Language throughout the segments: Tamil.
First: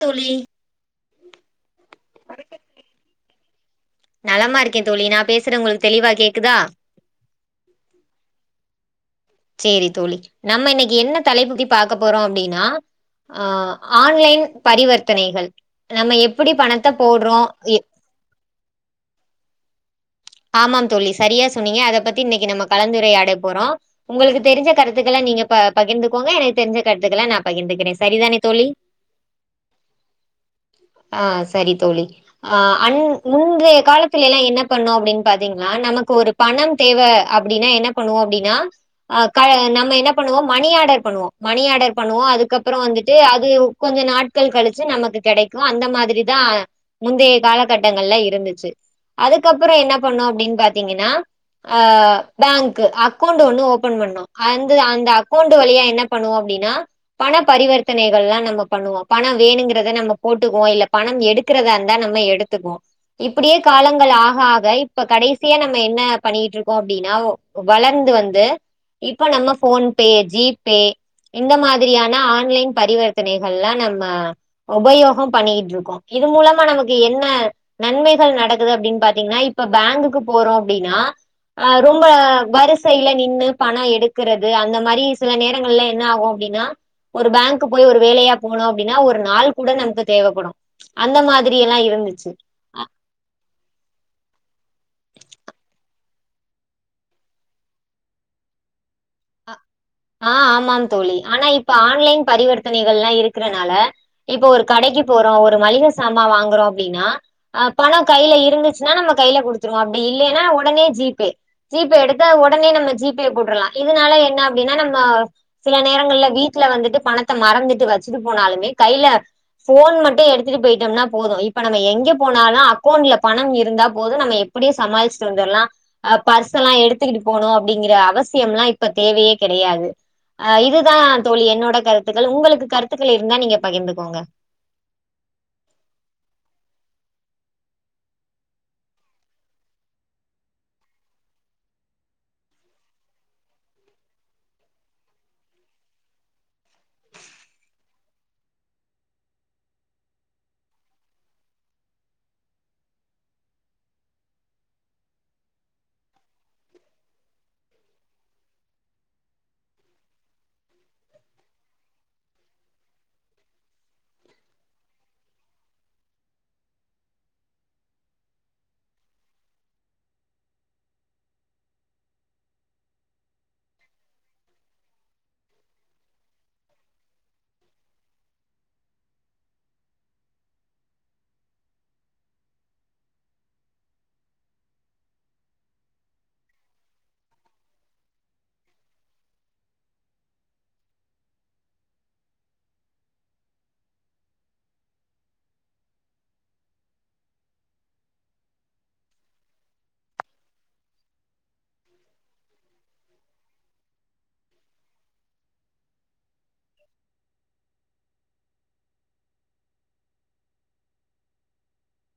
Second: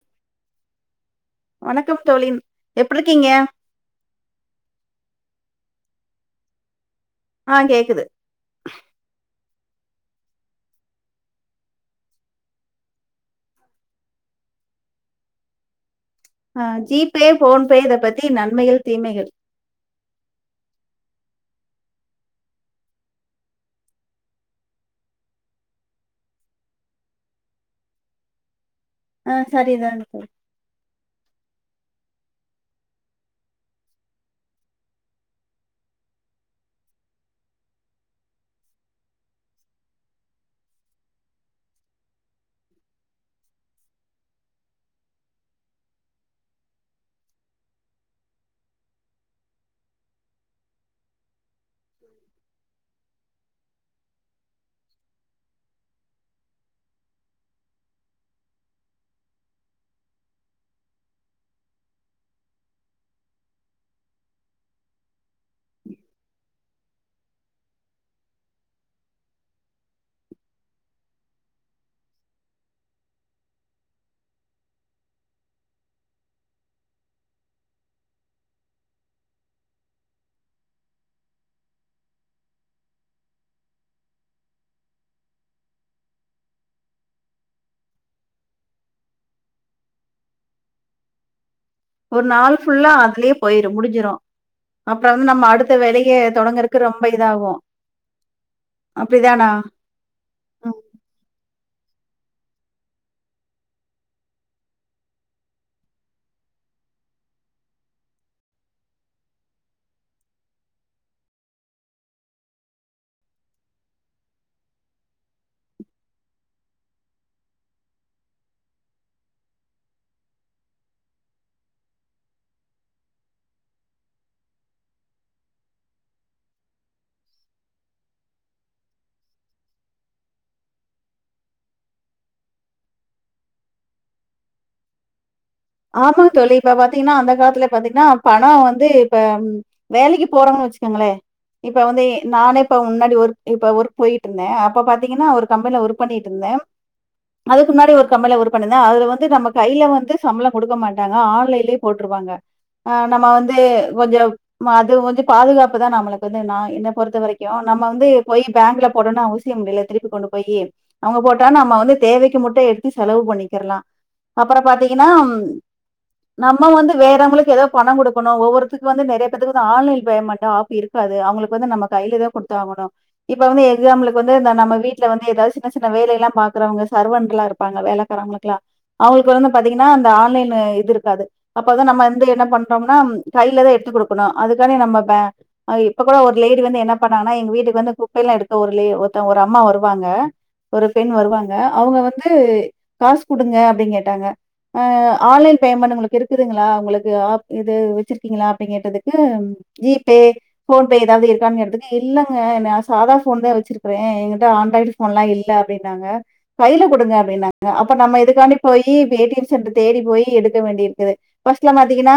தோழி வணக்கம் தோழி எப்டிருக்கீங்க நலமா இருக்கே [unintelligible] உங்களுக்கு தெளிவா கேக்குதா ஆஹ் கேக்குது சேரி தோழி நம்ம இன்னைக்கு என்ன தலைப்பத்தி பாக்க போறோ அப்டின்னா அஹ் ஆன்லைன் பரிவர்த்தனைகள் நம்ம எப்டி ஆ பணத்த ஜி பே போடுறோ போன் பே எ இத பத்தி நன்மைகள் தீமைகள் ஆமாம் தோழி சரியா சொன்னீங்க அத பத்தி இன்னைக்கு நம்ம கலந்துரையாட போறோ உங்களுக்கு தெரிஞ்ச கருத்துக்கெல்லா நீங்க ப பகிர்ந்துக்கோங்க எனக்கு தெரிஞ்ச கருத்துகள நா பகிர்ந்துக்கிறே சரிதானே தோழி ஆஹ் சரிதானே தோ ஆ சரி தோழி ஆ அன் முந்தைய காலத்துலல்லா என்ன பண்ணோ அப்டின்னு பாத்திங்கனா நமக்கு ஒரு பணம் தேவ அப்படின்னா என்ன பண்ணுவோ அப்டின்னா ஆ நம்ம என்ன பண்ணுவோ மணி ஆர்டர் பண்ணுவோ மணி ஆர்டர் பண்ணுவோ அதுக்கப்புறம் வந்துட்டு அது கொஞ்சோ நாட்கள் கழிச்சு நமக்கு கெடைக்கு அந்த மாதிரிதா முந்தைய காலகட்டங்கள்ல இருந்துச்சு அதுக்கப்புறோ என்ன பண்ணோ அப்படின்னு பாத்தீங்கன்னா அ பேங்க் அ அக்கௌண்ட் ஒண்ணு ஓபன் பன்னோ அந்த அந்த அக்கௌண்ட் வழியா என்ன பண்ணுவோ அப்படின்னா பண பரிவர்த்தனைகள்லா நம்ம பண்ணுவோ பணம் வேணுங்கிறத நம்ம போட்டுக்குவோ இல்ல பணம் எடுக்கிறதா இருந்தா நம்ம எடுத்துக்குவோ இப்படியே காலங்கள் ஆக ஆக இப்ப கடைசியா நம்ம என்ன பண்ணிட்டு இருக்கோ அப்டின்னா வளர்ந்து வந்து இப்ப நம்ம போன் பே ஜி பே இந்த மாதிரியான ஆன்லைன் பரிவர்த்தனைகள்லா நம்ம உபயோகம் பண்ணிட்டு இருக்கோம் இது மூலமா நமக்கு என்ன நன்மைகள் நடக்குது அப்டின்னு பா்த்தீங்கன்னா இப் இப்ப பேங்குக்கு போறோ அப்படின்னா அ ரொம்ப வரிசையில நின்னு பணம் எடுக்கிறது அந்த மாரி சில நேரங்கள்ல என்ன ஆகும் அப்படின்னா ஒரு பேங்க்கு போய் ஒரு வேலையா போனோ அப்படின்னா ஒரு நாள் கூட நமக்கு தேவப்படும் அந்த மாதிரி எல்லா ஒரு இருந்துச்சு நாள் ஃபுல்லா அதுலயே போயிரும் முடிஞ்சிரு அப்புறம் வந்து நம்ம அடுத்த ளைய தொடங்குரக்கு ரொம்ப இதாகு அப்படிதானா ஆஹ் ம். ஆமாம் தோழி ஆனா இப் இப்ப ஆன்லைன் பரிவர்த்தனைகள்லா இருக்கறனால இப்போ ஒரு கடைக்கு போறோ ஒரு மளிக சாமா வாங்குறோ அ அப்படின்னா பணம் கையில இருந்துச்சுன்னா நம்ம கையில கொடுத்துருவோ அப்படி இல்லன்னா உடனே ஜி பே ஜி பே எடுத்து உடனே நம்ம ஜி பே போட்டுலா இதனால என்ன அப்டினா நம்ம சில நேரங்கள்ல வீட்டுல வந்துட்டு பணத்த மறந்துட்டு வச்சுட்டு போனாலுமே கையில போன் மட்டு எடுத்துட்டு போயிட்டோம்னா போது இப்ப நம்ம எங்க போனாலு அக்கௌண்ட்ல பணம் இருந்தா போது நம்ம எப்படியு சமாளிச்சுட்டு வந்தர்லா அ பர்ஸ் எல்லா எடுத்துக்கிட்டு போணு அப்படிங்கிற அவசியம்லா இப்ப தேவையே கெடையாது அஹ் இதுதா தோழி என்னோட கருத்துக்கள் உங்களுக்கு கருத்துக்கள் இருந்தா நீங்க பகிர்ந்துக்கோங்க ஆமா தோழி இப்ப பாத்தீங்கன்னா அந்த காலத்துல பாத்தீங்கன்னா பணம் வந்து இப்ப வேலைக்கு போறோன்னு வச்சுக்கோங்களே இப்ப வந்து நானே இப்ப முன்னாடி ஒர்க் இப்ப ஒர்க் போயிட்டு இருந்தே அப்ப பாத்தீங்கன்னா ஒரு கம்பெனில ஒர்க் பண்ணிட்டு இருந்தே அதுக்கு முன்னாடி ஒரு கம்பனில ஒர்க் பண்ணிருந்தே அதுல வந்து நம்ம கையில வந்து சம்பளம் கொடுக்க மாட்டாங்க ஆன்லைன்லயே போட்டிருவாங்க அ நம்ம வந்து கொஞ்சோ அது வ பாதுகாப்பு தா நமளுக்கு வந்து என்ன பொறுத்த வரைக்கு நம்ம வந்து போய் பேங்க்ல போடனு அவசியம் இல்ல திருப்பி கொண்டு போய் அவங்க போட்டா நம்ம வந்து தேவக்கு முட்டு எடுத்து செலவு பண்ணிக்கர்லா அப்புறோ பாத் ஏன்னா நம்ம வந்து வேறவங்களுக்கு ஏதோ பணம் கொடுக்கணு ஒவ்வொருத்துக்கு வந்து நெறைய பேத்துக்கு ஆன்லைன் பேமெண்ட ஆப் இருக்காது அவங்களுக்கு வந்து நம்ம கையிலதா கொடுத்தாகணு இப்ப வந்து எக்சாம்புள்க்கு வந்து நம்ம வீட்டுல வந்து ஏதாவது சின்ன சின்ன வேலை எல்லா பாக்குறவங்க சர்வண்டலா இருப்பாங்க வேலக்காரவங்களுக்குலா அவங்களுக்கு வந்து பாத்தீங்கன்னா அந்த ஆன்லைன் இது இருக்காது அப்பதா நம்ம வந்து என்ன பண்றோம்னா கையிலதா எடுத்து கொடுக்கணு அதுக்கான நம்ம ப இப்ப கூட ஒரு லேடி வந்து என்ன பண்ணாங்கன்னா எங்க வீட்டுக்கு வந்து குப்பைல்லா எடுக்க ஒரு லே ஒருத்த ஒரு அம்மா வருவாங்க ஒரு பெண் வருவாங்க அவங்க வந்து காசு குடுங்க அப்டின்னு கேட்டாங்க ஆ ஆன்லைன் பேமெண்ட் உங்களுக்கு இருக்குதுங்களா உங்களுக்கு இது வச்சிருக்கீங்களா அப்டின் கேட்டதுக்கு ஜி பே போன் பே ஏதாவது இருக்கான்னு கேட்டதுக்கு இல்லங்க நா சாதா போன் தா வச்சிருக்கிறே எங்கிட்ட ஆண்ட்ராய்டு போன் எல்லா இல்ல அப்டின்னாங்க கையில கொடுங்க அப்படின்னாங்க அப்ப நம்ம இதுக்காண்டி போயி ஏ டி எம் சட் தேடி போய் எடுக்க வேண்டிது இருக்குது பர்ஸ்ட்லா பாத்தீங்கன்னா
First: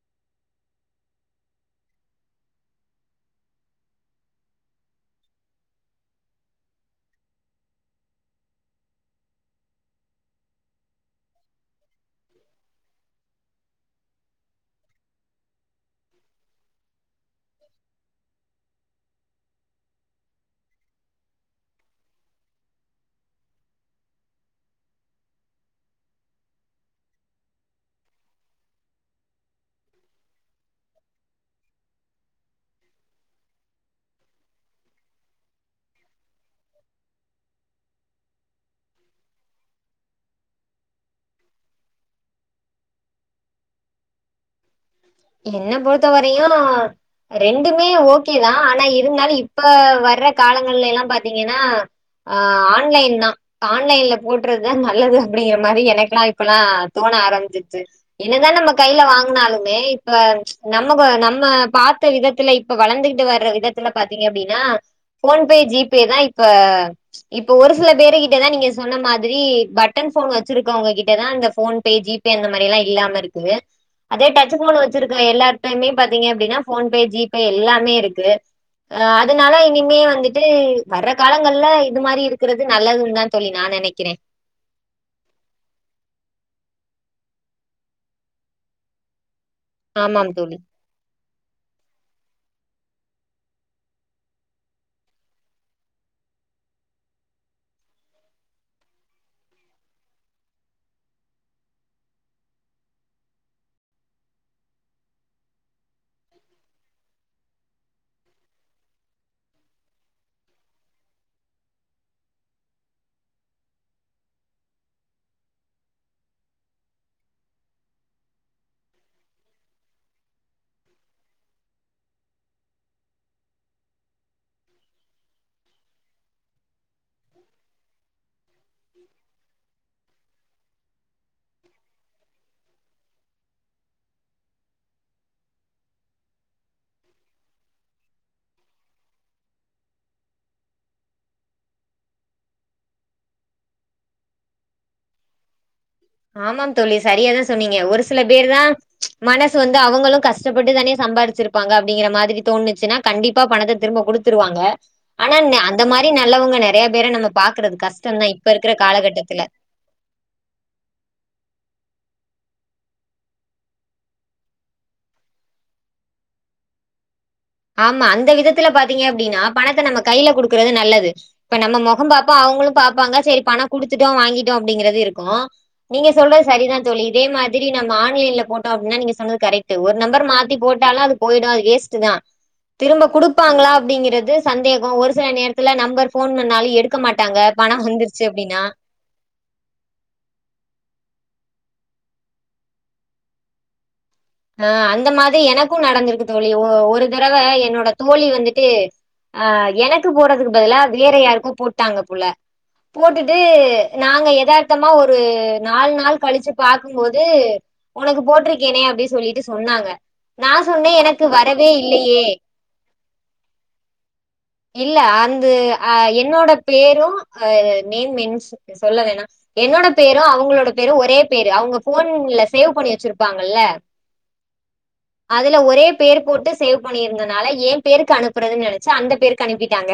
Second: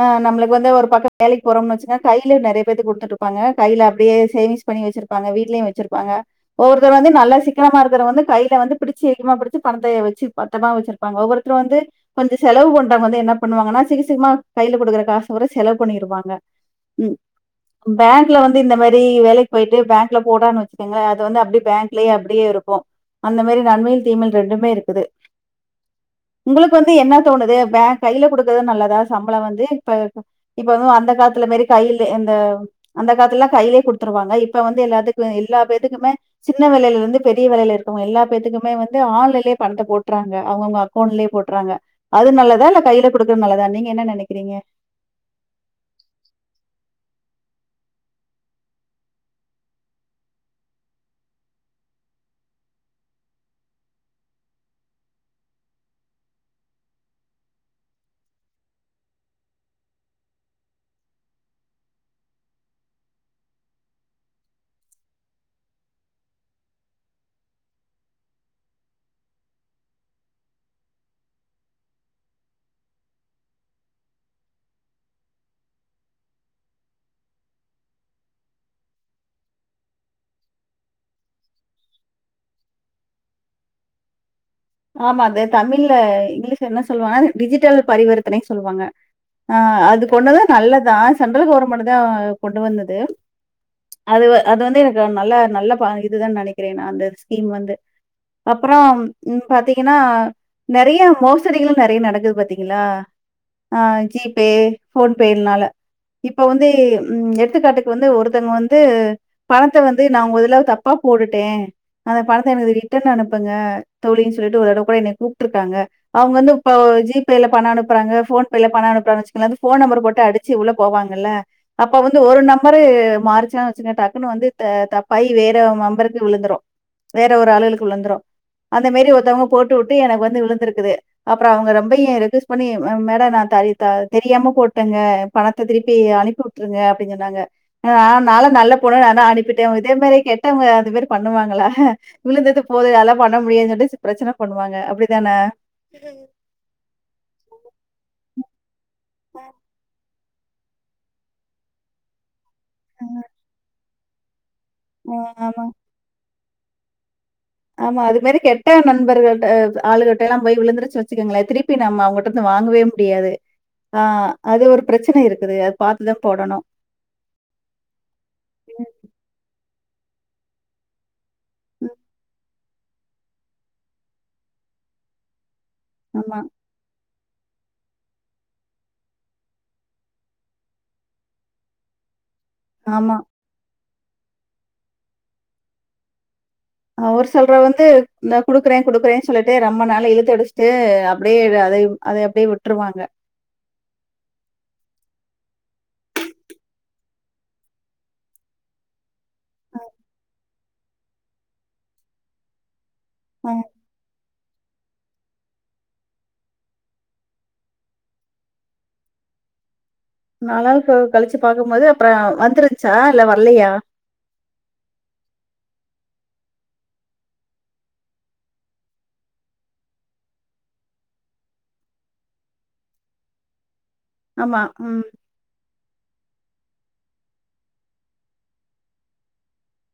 அ நம்ளுக்கு வந்து ஒரு பக்க வேலைக்கு போறம்னு வச்சுனா கைலயே நைரய பேத்துக்கு குடுத்துட்ருப்பாங்க கைல அப்படியே சேவி்ங்ஸ் பண்ணி வச்சிருப்பாங்க வீட்லயு வச்சிருப்பாங்க ஒவ்வொருத்தர் வந்து நல்ல சிக்கனமா இருக்குறவங்க வந்து கைல வந்து பிடிச்சு இறுக்கமா பிடிச்சு பணத்த வச்சு பத்தரமா வச்சிருப்பாங்க ஒவ்வொரு வந்து கொஞ்சம் செலவு பண்ரவங்க வந்து என்ன பண்ணுவாங்கன்னா சிகி சிகுமா கைல கொடுக்கற காசு கூட செலவு பண்ணிருவாங்க பேங்க்ல வந்து இந்த மாரி வேலை போய்ட்டு பேங்க்ல போட்டான்னு வச்சுக்கோங்களேன் அது வந்து அப்படி பேங்க்லயே அப்படியே இருக்கு அந்த மாதிரி நன்மையில் தீமகள் ரெண்டுமே இருக்குது உங்களுக்கு வந்து என்ன தோணுது பே கையில குடுக்கறது நல்லதா சம்பள வந்து இப்ப இப்ப வந்து அந்த காலத்துல மாரி கையில அந்த அந்த காலத்துலல்லா கையிலயே குடுத்துருவாங்க இப்ப வந்து எல்லாத்துக்கு எல்லா பேத்துக்குமே சின்ன வேலையில இருந்து பெரிய வேலையில இருக்கவுங்க எல்லா பேத்துக்குமே வந்து ஆன்லைன்லயே பணத்த போட்டுறாங்க அவங்கவுங்க அக்கோன்ட்லயே போட்றாங்க அது நல்லதா இல்ல கைல குடுக்குறது நல்லதா நீங்க என்ன நினைக்கிறீங்க என்ன பொறுத்த வரையு ரெண்டுமே ஓகேதா ஆனா இருந்தாலு இப்ப வர்ற காலங்கள்ல எல்லாம் பாத்தீங்கன்னா ஆஹ் ஆன்லைன் தா ஆன்லைன்ல போட்டுறதுதா நல்லது அப்படிங்கற மாதிரி எனக்கெல்லா இப்பல்லா தோண ஆரம்பிச்சிச்சு என்னதா நம்ம கைல வாங்குனாலு மே இப்ப நம்ம நம்ம பாத்த விதத்துல இப்ப வளந்துகிட்டு வர விதத்துல பாத்திங்க அப்டின்னா ஃபோன்பே ஜிபேதா இப்ப இப்ப ஒரு சில பேரு கிட்டதா நீங்க சொன்ன மாதிரி பட்டன் ஃபோன் வச்சிருக்கவங்க கிட்டதா இந்த ஃபோன்பே ஜிபே அந்த மாரிலா இல்லாம இருக்கு அதே ட ச்சு ஃபோனு வச்சிருக்க எல்லார்டைமே பாத்தீங்க அப்டின்னா ஃபோன்பே ஜிபே எல்லாமே இருக்கு அஹ் அதுனால இனிமே வந்துட்டு வர்ற காலங்கள்ல இது மாரி இருக்றது நல்லதுன்னு தா தோழி நா நெனைக்கற ஆமா அது தமிழ்ல இங்கிலீஷ்ல என்ன சொல்வாங்க டிஜிட்டல் பரிவர்த்தனை சொல்லுவாங்க ஆஹ் அது ஆமாம் கொண்டது தோழி. நல்லதா சென்ட்ரல் கவர்மெண்ட் தா கொண்டு வந்தது அது வ அது வந்து எனக்கு நல்ல நல்ல பா இதுதா நெனைக்கிறே நா அந்த ஸ்கீம் வந்து அப்புறம் ம் பாத்தீங்கனா நெறைய மோசடிகளு நெறைய நடக்குது பாத்தீங்களா ஆஹ் ஜிபே ஃபோன்பேனால இப்போ வந்து எடுத்துக்காட்டுக்கு வந்து ஒருத்தங்க வந்து பணத்த வந்து நா உங்க இதுல தப்பா போட்டுட்டே அந்த பணத்த எனக்கு ரிட்டன் அனுப்புங்க தோழின்னு சொல்லிட்டு ஒருதடவ கூட என்னய கூப்டுருக்காங்க அவுங்க வந்து இப்ப ஜிபேல பண அனுப்புறாங்க ஃபோன்பேல பணோ அனுப்றாங்கனு வச்சுக்கோங்கள ஃபோன் நம்பர் போட்டு அடிச்சு உள்ள போவாங்கல்ல அப்ப வந்து ஒரு நம்பரு மாறிச்சா வச்சுக்க டக்குன்னு வந்து த தப்பாயி வேற நம்பருக்கு விழுந்துரு வேற ஒரு ஆளுகளுக்கு விழுந்துரு அந்த மேரி ஒருத்தவங்க போட்டு வுட்டு எனக்கு வந்து விழுந்திருக்குது அப்புற அவங்க ரொம்பையு ரெக்வஸ்ட் பண்ணி ம மேட நா தரி தரி தெரியாம போட்டேங்க பணத்த திருப்பி அனுப்பிவுட்ருங்க அப்படின்னு சொன்னாங்க ந நாலா நல்ல பொண்ணு நாலா அனுப்பிட்டே இதே மாரி கெட்டவங்க அது மாரி பண்ணுவாங்களா விழுந்தது போது நா லா பண்ண முடியாது சொல்லிட்டு பிரச்சன பண்ணுவாங்க அப்டிதான ஆமாம் தோழி சரியாதா சொன்னீங்க ஒரு சில பேர்தா மனசு வந்து அவங்களு கஷ் கஷ்டப்பட்டு தானே சம்பாரிச்சிருப்பாங்க அப்டிங்கிற மாதிரி தோணுச்சுனா கண்டிப்பா பணத்த திரும்ப குடுத்துருவாங்க ம் ஆனா என்ன ஆமா. அந்த மாரி நா உள்ளவங்க நெறைய பேர நம்ம பாக்குறது ஆமா அது கஷ்டம் தான் மேரி இப்ப கெட்ட இருக்கிற காலகட்டத்துல. நண்பர்கள்ட ஆளுகட்டலா போய் விழுந்துரு சிக் வச்சுக்கங்களே திருப்பி நம்ம அவங்கள்ட இருந்து வாங்கவே முடியாது ஆ அது ஒரு பிரச்சன இருக்குது அது பாத்துதா போடணு ஆமா அந்த விதத்துல பாத்தீங்க அப்டின்னா பண நம்ம கையில குடுக்றது நல்லது இப்ப நம்ம ம். மொகம் பாப்போ அவங்களும் பாப்பாங்க சரி பண குடுத்துட்டோ வாங்கிட்டோ அப்டிங்றது இருக்கு நீங்க ஆமா, சொல்றது சரி தா தோழி அதே மாதிரி நம்ம ஆன்லைன்ல போட்டோ அப்டின்னா நீங்க சொன்னது கரெக்ட்டு ஒரு நம்பர் மாத்தி போட்டாலு அது போயிடு அது வேஸ்ட் தா திரும்ப ஆமா. குடுப்பாங்ளா அப்டிங்றது சந்தேக ஒரு சில நேரத்தில நம்பர் ஃபோன் பண் ஹ் ஒரு செல்ரு வந்து இந்த அப்டின்னா குடுக்குறே குடுக்குறேன்னு சொல்லிட்டு ரொம்ப நாளு இழுத்தடிச்சுட்டு அப்டியே அத அத அப்டியே விட்ருவாங்க ஆஹ் அந்த மாதிரி எனக்கு நடந்திருக்கு தோழி ஒ ஒரு தடவ என்னோட தோழி வந்துட்டு அஹ் எனக்கு போடுறதுக்கு பதிலா வேற யாருக்கோ போட்டாங்க போல போட்டுட்டு ம். நாங்க எதார்த்தமா ஒரு நாலு நாளு கழிச்சு பாக்கும்போது உனக்கு போட்ருக்கேனே அப்டி சொல்லிட்டு சொன்னாங்க நா நாலு சொன்னே நாளு எனக்கு கழிச்சு வரவே பாக்கும்போது அப்புற இல்லையே வந்துருச்சா இல்ல வரலையா அஹ் என்னோட பேரு அஹ் நேம் மென் சொல்ல வேணா என்னோட பேரு அவுங்ளோட பேரு ஒரே பேரு அவுங்க போன்ல சேவ் பண்ணி வச்சிருப்பாங்கல்ல ஆமா. ம். அதுல ஒரே பேர் போட்டு சேவ் பண்ணியிருந்ததுனால ஏ பேருக்கு அனுப்புறதுன் நெனைச்சு அந்த பேருக்கு அனுப்பிட்டாங்க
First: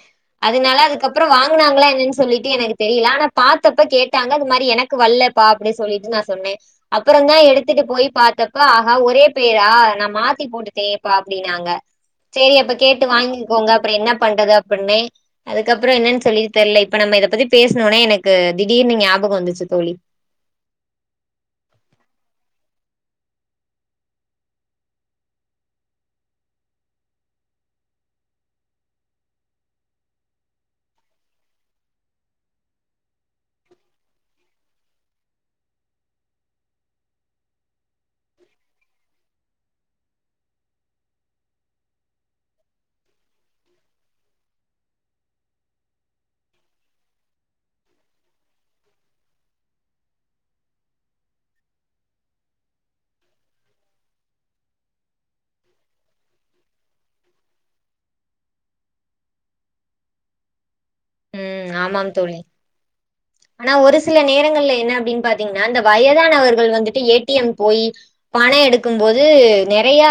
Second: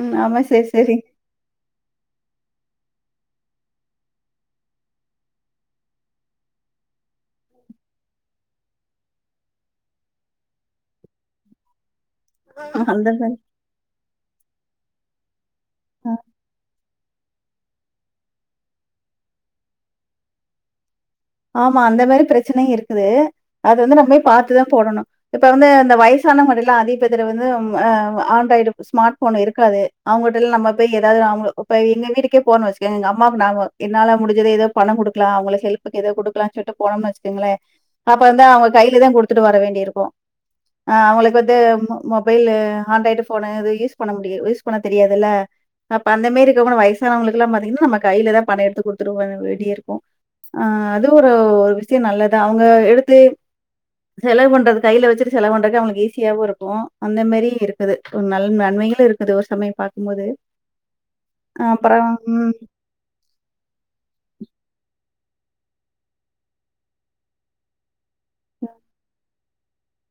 ம். ஆமா. சரி, அதனால சரி. அதுக்கப்புறம் வாங்கனாங்களா சொல்லிட்டு எனக்கு தெரியல ஆன பாத்தப்ப கேட்டாங்க அதுமாரி எனக்கு வல்ல பா அப்டி சொல்லிட்டு நா சொன்னே அப்புறந்தா எடுத்து பத்துட்டு போய் பார்த்தப்ப ஆகா ஒரே பேரா நான் மாத்தி போட்டுட்டேன்ப்பா அப்படின்னாங்க செரி அப்ப கேட்டு அந்த வாங்கிக்கோங்க அப்புற என்ன பண்றது பண்ணே அதுக்கப்புறோ என்னன்னு சொல்லி தெர்லை இப்ப நம்ம இதை பத்தி பேசணுனொனே எனக்கு திடீர்னு ஞாபகம் வந்துச்சு தோழி ஆமா அந்த மேரி பிரச்சனையும் இருக்குது அது வந்து நம்மே பாத்துதா போடணு இப்ப வந்து இந்த வயசானவங்க இதெல்லா அதிகப் பேர்த்துகிட்ட வந்து ஆண்ட்ராய்டு ஸ்மார்ட் போன் இருக்காது அவங்ககிட்டலா நம்ம போய் ஏதாவது இப்ப எங்க வீட்டுக்கே போறணு வச்சுக்க எங்க அம்மாவுக்கு நாம என்னால முடிஞ்சது ஏதோ பணம் கொடுக்கலா அவங்களுக்கு ஹெல்ப் எதோ குடுக்கலான்னு சொல்ட்டு போனோம்னு வச்சுக்கோங்களேன் அப்ப வந்து அவங்க கையிலதா குடுத்துட்டு வர வேண்டியிருக்கும் ஆஹ் அவங்களுக்கு வந்து மொபைல் ஆண்ட்ராய்டு போனு இது யூஸ் பண்ண முடிய யூஸ் பண்ண தெரியாதுல்ல அப்ப அந்த மேரி இருக்கவங்க வயசானவங்களுக்குலாம் பாத்தீங்கன்னா நம்ம கையிலதா பணம் எடுத்து கொடுத்துட்டு வர வேண்டிய இருக்கும் அஹ் அதுவும் ஒரு ஒரு விஷயம் நல்லதா அவங்க எடுத்து செலவு பண்றது கையில வச்சுட்டு செலவு பண்றதுக்கு அவங்களுக்கு ஈஸியாவும் இருக்கும் அந்த மேரி இருக்குது ஒரு நல்ல நன்மைகளும் இருக்குது ஒரு சமயம் பாக்கும்போது உம் ஆமாம் தோழி ஆனா ஒரு சில நேரங்கள்ல என்ன அப்படின் பாத் [unintelligible] அந்த வயதானவர்கள் வந்துட்டு ஏ டி எம் போயி பண எடுக்கும் போது நெறையா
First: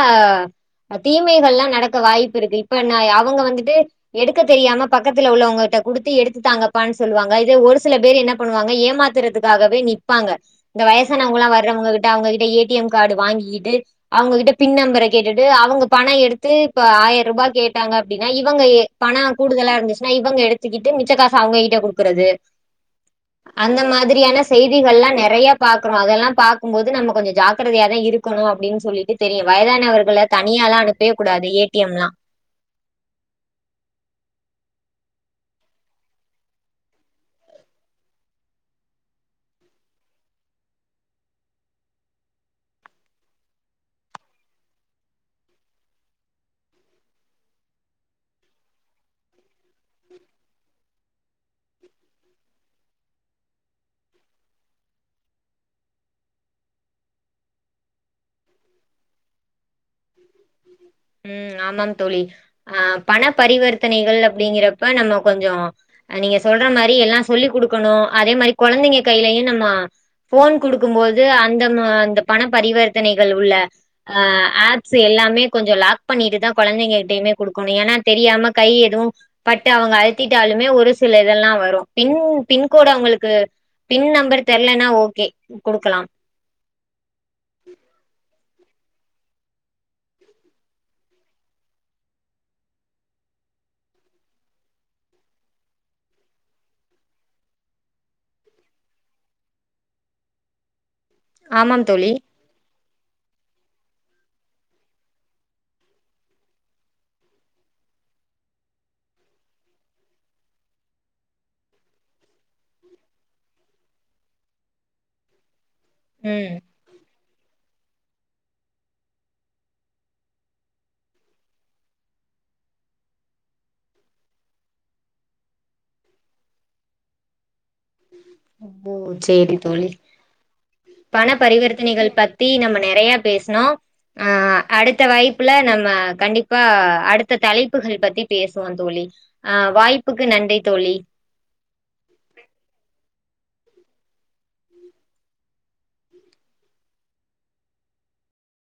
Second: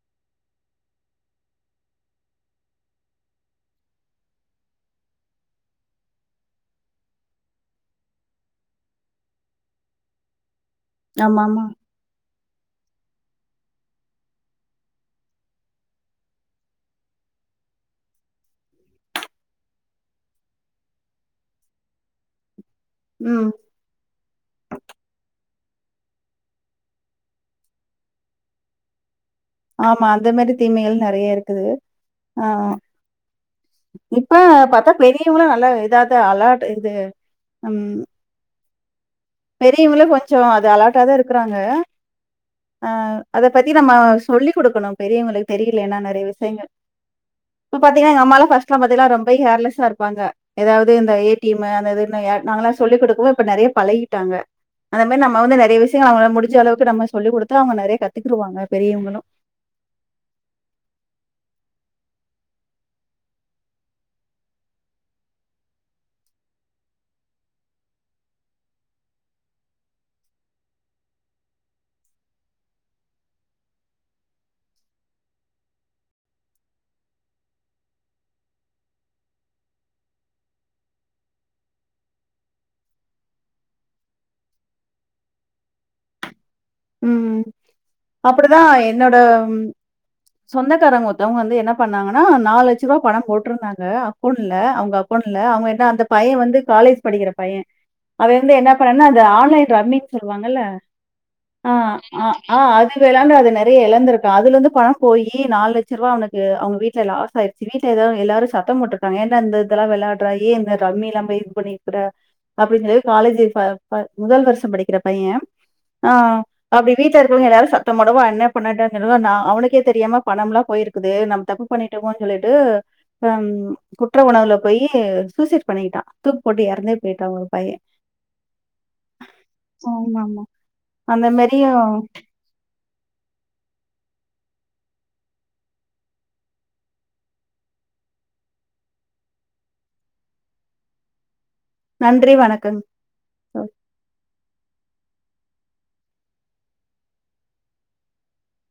தீமைகள்லாம் நடக்க வாய்ப்பு இருக்கு இப்ப ந அவங்க வந்துட்டு எடுக்க தெரியாம பக்கத்துல உள்ளவங்ககிட்ட குடுத்து எடுத்துதாங்கப்பான்னு சொல்லுவாங்க இத ஒரு சில பேர் என்ன பண்ணுவாங்க ஏமாத்துறதுக்காகவே நிப்பாங்க இந்த வயசானவங்கலா ஆமாமா. வர்றவங்க கிட்ட அவங்ககி ஏ டி எம் கார்டு வாங்கிகிட்டு அவங்ககிட்ட பின் நம்பரை கேட்டுட்டு அவங்க பணம் எடுத்து இப்ப ஆயிரம் ரூபா கேட்டாங்க அப்படினா இவங்க எ பணம் கூடுதலா இருந்துச்சுனா இவங்க எடுத் வச்சிக்கிட்டு மிச்ச காசு அவங்க கிட்ட குடுக்குறது ம். அந்த மாதிரியான செய்திகள்லா நெறைய பாக்குறோம் அதெல்லாம் பாக்கும்போது நம்ம கொஞ்சம் ஜாக்கிரதையா தா இருக்கனு அப்படின் சொல்லிட்டு தெரியும். ஆமா வயதானவர்கள அந்த மேரி தனியாலாம் தீமைகள் அனுப்பவே நெறைய கூடாது இருக்குது ஏடிஎம்லாம். ஆஹ் இப்ப பாத்தா பெரியவங்களு நல்லா இதாதா அலாட் இது உஹம் பெரியவங்களும் கொஞ்சம் அது அலா்டா தா இருக்கறாங்க ஆஹ் அதை பத்தி நம்ம சொல்லிக் குடுக்கணும் பெரியவங்களுக்கு தெரியலன்னா நிறைய விஷயங்கள் இப்ப பாத்தீங்கன்னா எங்க அம்மாலா ஃபர்ஸ்ட்லாம் பாத்தீங்கன்னா ரொம்ப கேர்லெஸ்ஸா இருப்பாங்க ஏதாவது இந்த ஏ டி ம் மு அது இதுன்னு நாங்காலா சொல்லிக் குடுக்கவே இப்ப நெறைய பலகி டாங்க அந்த மேரி நம்ம வந்து நெறைய விஷயங்கள் அவங்க முடிஞ்ச அளவுக்கு நம்ம சொல்லி குடுத்தா அவங்க நெறைய கத்துக்குறுவாங்க பெரியவங்களும் உம் ஆமாம் தோழி அஹ் பண பரிவர்த்தனைகள் அப்படிங்கிறப்ப நம்ம கொஞ்சம் நீங்க சொல்ற மாரி எல்லாம் சொல்லிக் குடுக்கணு அதே மாரி கொலந்தைங்க கையிலயும் நம்ம போன் குடுக்கும் போது அந்த ம அந்த பண பரிவர்த்தனைகள் உள்ள அஹ் ஆப் சு எல்லாமே கொஞ்சம் லாக் பண்ணிட்டுதா கொலந்தைங்ககிட்டயுமே குடுக்கணும் ஏன்னா தெரியாம கை எதுவும் பட்டு அவங்க அழுத்திட்டாலுமே ஒரு சில இதெல்லாம் வரும் பின் பின்கோடு அவங்களுக்கு பின் நம்பர் தெரலன்னா ஓகே குடுக்கலாம் உஹம் அப்டிதா என்னோட சொந்தக்காரங்க ஒருத்தவங்க வந்து என்ன பண்ணாங்கன்னா நாலு லட்சம் ரூபா பணம் போட்டிருந்தாங்க அக்கௌண்ட்ல அவங்க அக்கௌண்ட்ல அவங்க என்ன அந்த பையன் வந்து காலேஜ் படிக்கிற பையன் அவை வந்து என்ன பண்ணனா அந்த ஆன்லைன் ரம்மினு சொல்லுவாங்கல்ல ஆமாம் ஆஹ் தோழி ஆ ஆஹ் அது விளாண்டு அதுல நிறைய இலந்திருக்கா அதுல இருந்து பணம் போயி நாலு லட்சரூவா அவனுக்கு அவங்க வீட்டுல லாஸ் ஆயிருச்சு வீட்டுல எதாவது எல்லாரும் சத்தம் போட்டிருக்காங்க ஏன்னா இந்த இதெல்லாம் விளாடுற ஏன் இந்த ரம்மிலாம் போயி இது பண்ணிருக்கற அப்டின் சொல்லி காலேஜ் [unintelligible] முதல் வருஷம் படிக்கிற பையன் ஆஹ் ம் அப்டி வீட்ல இருக்கவங்க எல்லாரு சத் சுத்த மடவா அன்னே [unintelligible] சொ [unintelligible] நா அவனுக்கே தெரியாம பணம்லா போயிருக்குது நம்ம தப்பு பண்ணிட்டோமோன் சொல்லிட்டு ஹம் குற்ற உணவுல போயி சூசைட் பண்ணிக்கிட்டா தூக்கு போட்டு எறந்தே போயிட்டா ஒரு பையன் ஓ சேரி தோழி ஆமாமா. அந்த பண மாரியும் பரிவர்த்தனைகள் பத்தி நம்ம நெறைய பேசனோ ஆ அடுத்த வாய்ப்புல நம்ம கண்டிப்பா அடுத்த தலைப்புகள் பத்தி பேசுவோம் தோழி ஆ வாய்ப்புக்கு நன்றி தோழி நன்றி வணக்கம் ஆ [inaudible]